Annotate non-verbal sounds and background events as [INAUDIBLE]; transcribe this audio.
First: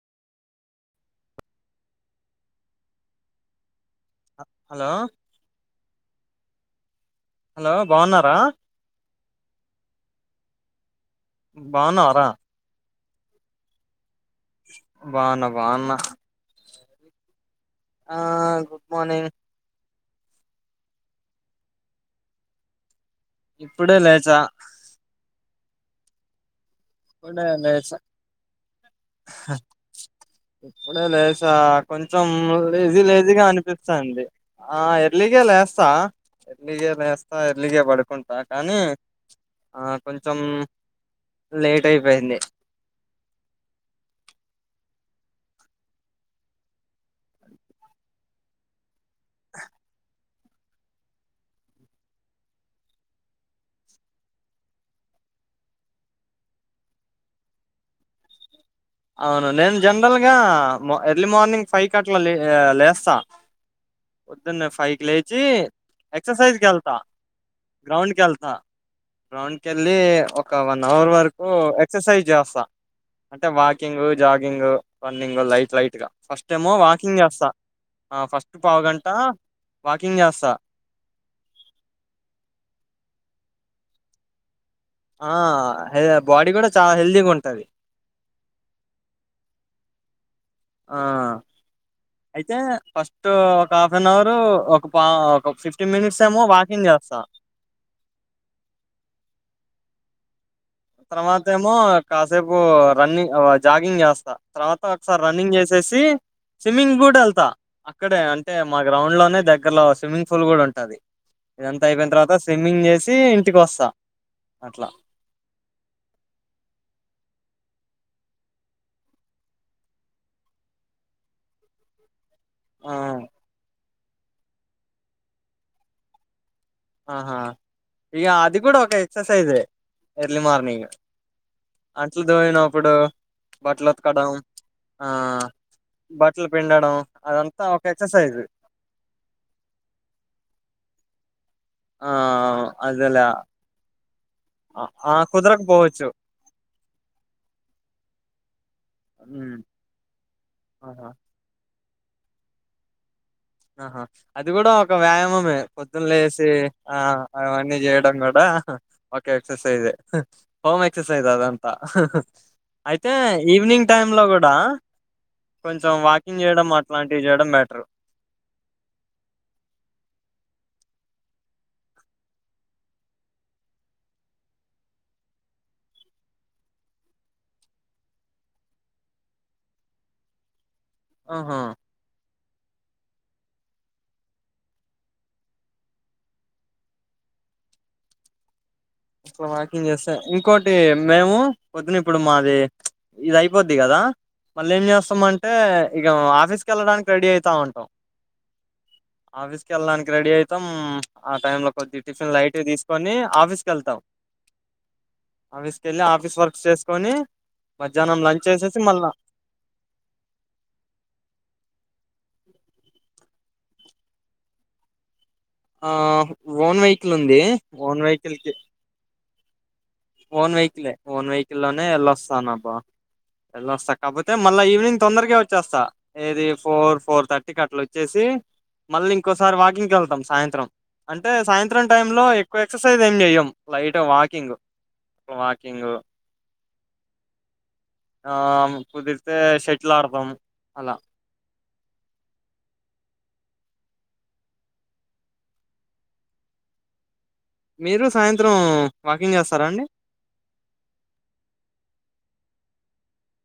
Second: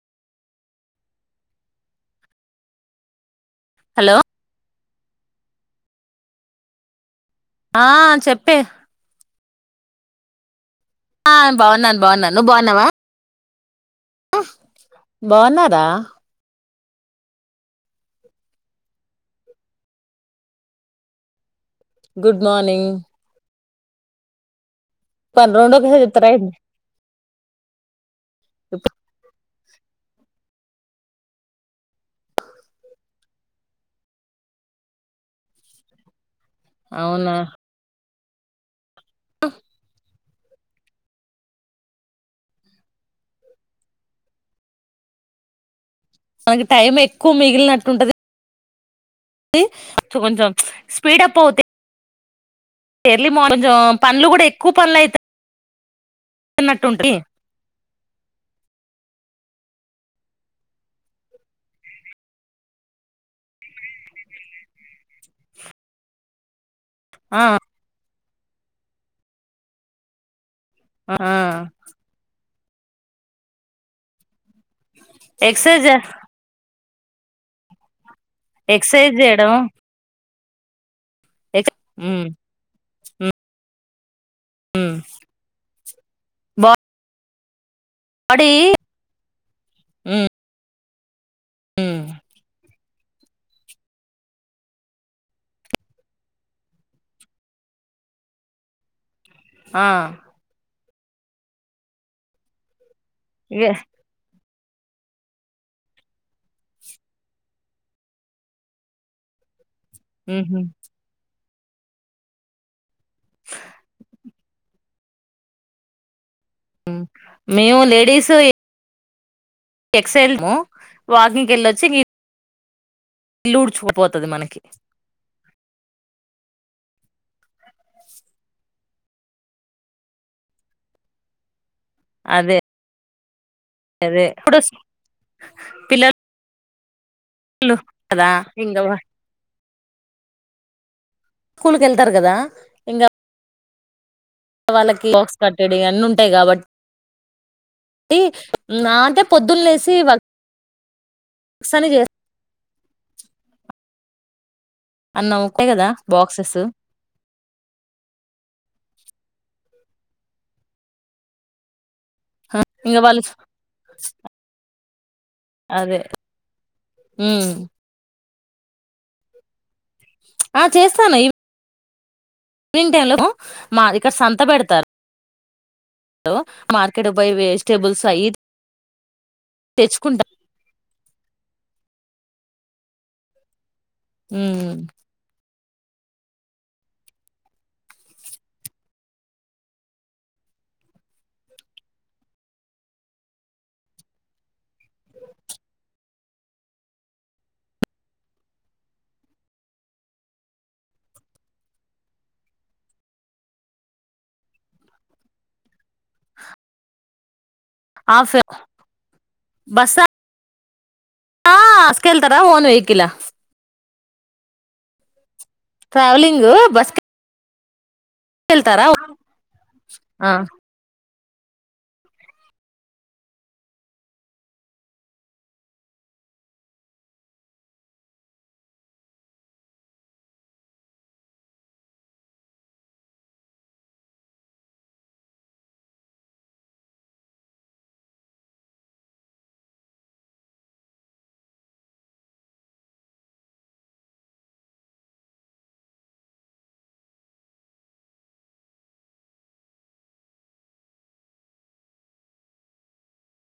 Hello hello hello ఆ బాగున్నారా చెప్పే ఆ బాగున్నాను బాగున్నావారా బాగున్నాను నువ్ బాగున్నావా బాగున్నా బాగున్నారా బాగున్నా ఆ గుడ్ మార్నింగ్ గుడ్ మార్నింగ్ ఇప్పుడే లేచా పన్ రెండు ఒకసార్ చెప్తరే ఏటి ఇపుడే లేస ఇప్పుడే లేసా కొంచెం లేజి లేజిగా అనిపిచ్చాంది ఆ ఎర్లిగ లేస్తా ఎర్లీగే అవునా లేస్తా, ఎర్లీగే పడుకుంటా కానీ ఆ. కొంచెం లేట్ అయిపోయింది [UNINTELLIGIBLE] టైం ఎక్కువ మిగిలినట్టుంటది [INAUDIBLE] కొంచెం స్పీడ్ అప్ అవుతే ఎర్లీ మా [INAUDIBLE] కొంచం పనులు గూడా ఎక్కువ పనులు అయిత. [INAUDIBLE] అవును నేను జనరల్ గా మ ఎర్లీ మార్నింగ్ ఫైవ్ కట్లా లే లేస్తా పొద్దున్నే ఫైక్ లేచీ ఎక్సర్సైజ్ కెళ్ త ఆ గ్రౌండ్ కెళ్తా గ్రౌండ్ కెళ్లీ ఒ ఒక వన్ అవర్ ఆ వరకు ఎక్సర్సైజ్ చేస్తా అంటే వాకింగ్, జాగింగ్. పన్నింగు లైట్ ఎక్సర్సైజ్ లైట్ గా ఫస్ట్ ఏమో వాకింగ్ చేస్తా. ఆ ఫస్ట్ పావుగంట ఎక్సర్సైజ్ వాకింగ్ చేస్తా ఎక్సె [INAUDIBLE] ఊమ్ ఉమ్ ఆ హె బాడీ గూడా చాలా హెల్దీగా ఉంటది అడీ ఊ ఆ అయితే ఫస్ట్ ఒక హాఫ్ అన్ అవరూ, ఒక పా ఒక ఫిఫ్టీన్ మినిట్స్ ఏమో వాకింగ్ చేస్తా. ఆ తర్వాతేమో కాసేపు రన్నింగ్, అవ ఇగ జాగింగ్ చేస్తా. తర్వాత ఒకసారి రన్నింగ్ చేసేసి స్విమ్మింగ్ గూఢ ఎళ్తా అక్కడే అంటే మా గ్రౌండ్ లోనే ద కర్లో స్విమ్మింగ్ ఫూల్ ఉహు గూడా ఉంటది, ఇదంత అయిపోయిన తర్వాత స్విమ్మింగ్ చేసి. తీ ఇంటికొస్తా అట్లా మేము లేడీసు ఇ ఎక్సైల్ మో వాకింగ్క్ ఎళ్ళొచ్చి గి ఆ ఇల్లూడ్చుకు పోతది మనకి ఆహా ఇక అది కూడా ఒక ఎక్స్ సైజే ఎర్లీ మార్నింగ్ అట్లు అదే దోమినప్పుడు బట్టలు అదే వుతకడం ఇప్పుడు ఆ పిల్లలు బట్టలు పిండ [UNINTELLIGIBLE] ఇంగ అయిన ఆ కదా ఇంకా అదాల వాళ్ళకి హౌస్ కట్టేడి అన్ని ఉంటాయి కాబట్టి నా అంటే ఉమ్, పొద్దున్న లేసి వార్క్ ఆహా స్ అని చే ఆహా అది కూడా ఒక వ్యాయామమే ఉంటాయి కదా పొద్దున్న లేసి బాక్సెస్ ఆ అవన్నీ చేయడం కూడా ఓకే ఎక్సర్సైజ్ ఏ హోమ్ ఎక్సర్సైజ్ అదంతా ఇంకా అయితే వాళ్ళు ఈవినింగ్ టైమ్ లో కూడా కొంచెం అదే వాకింగ్ చేయడం అట్లాంటివి చేయడం బెటర్ ఆ చేస్తాను ఇ ఈవ్నింగ్ టైంలో మా ఇక్కడ సంత పెడతారు మార్కెట్ కి పొయి వెజిటేబుల్స్ అయి తెచ్చుకుంటా ఆహా మ్మ్ ఇ వాకింగ్ చేస్తా ఇంకోటి మేము పొద్దున్న ఇప్పుడు మాది ఇది అయిపోద్ది కదా మళ్ళా ఏం చేస్తాము అంటే ఇక ఆఫీస్కి వెళ్ళడానికి రెడీ అయితా ఉంటాం ఆఫీసుకు వెళ్ళడానికి రెడీ అయితాం ఆ టైంలో కొద్దిగా టిఫిన్ లైట్ తీసుకొని ఆఫీస్ కు వెళ్తాం ఆఫీస్ కి వెళ్ళి ఆఫీస్ వర్క్ చేసుకొని ఆ మధ్యాహ్నం లంచ్ సార్ చేసేసి మళ్ళా బస్ ఆ కెళ్తారా ఓన్ వెయికిలా ఆ ట్రావెలింగ్ ఓన్ బస్కి వెహికల్ ఉంది ఓన్ వెహికల్ కి వెళ్తారా ఓన్ వెహికలే ఓన్ వెహికల్ లోనే వెళ్ళొస్తానబ్బా వెళ్ళొస్తా కాకపోతే మళ్ళా ఈవినింగ్ తొందరగే వచ్చేస్తా ఏది ఫోర్ ఫోర్ థర్టీకి అట్లా వచ్చేసి మళ్ళీ ఇంకోసారి వాకింగ్కి వెళ్తాం సాయంత్రం అంటే సాయంత్రం టైం లో ఎక్కువ ఎక్సర్సైజ్ ఏం చెయ్యం లైట్ వాకింగ్ వాకింగ్ ఆ కుదిరితే షట్ల్ ఆడతాం అలా మీరు సాయంత్రం వాకింగ్ చేస్తారా అండి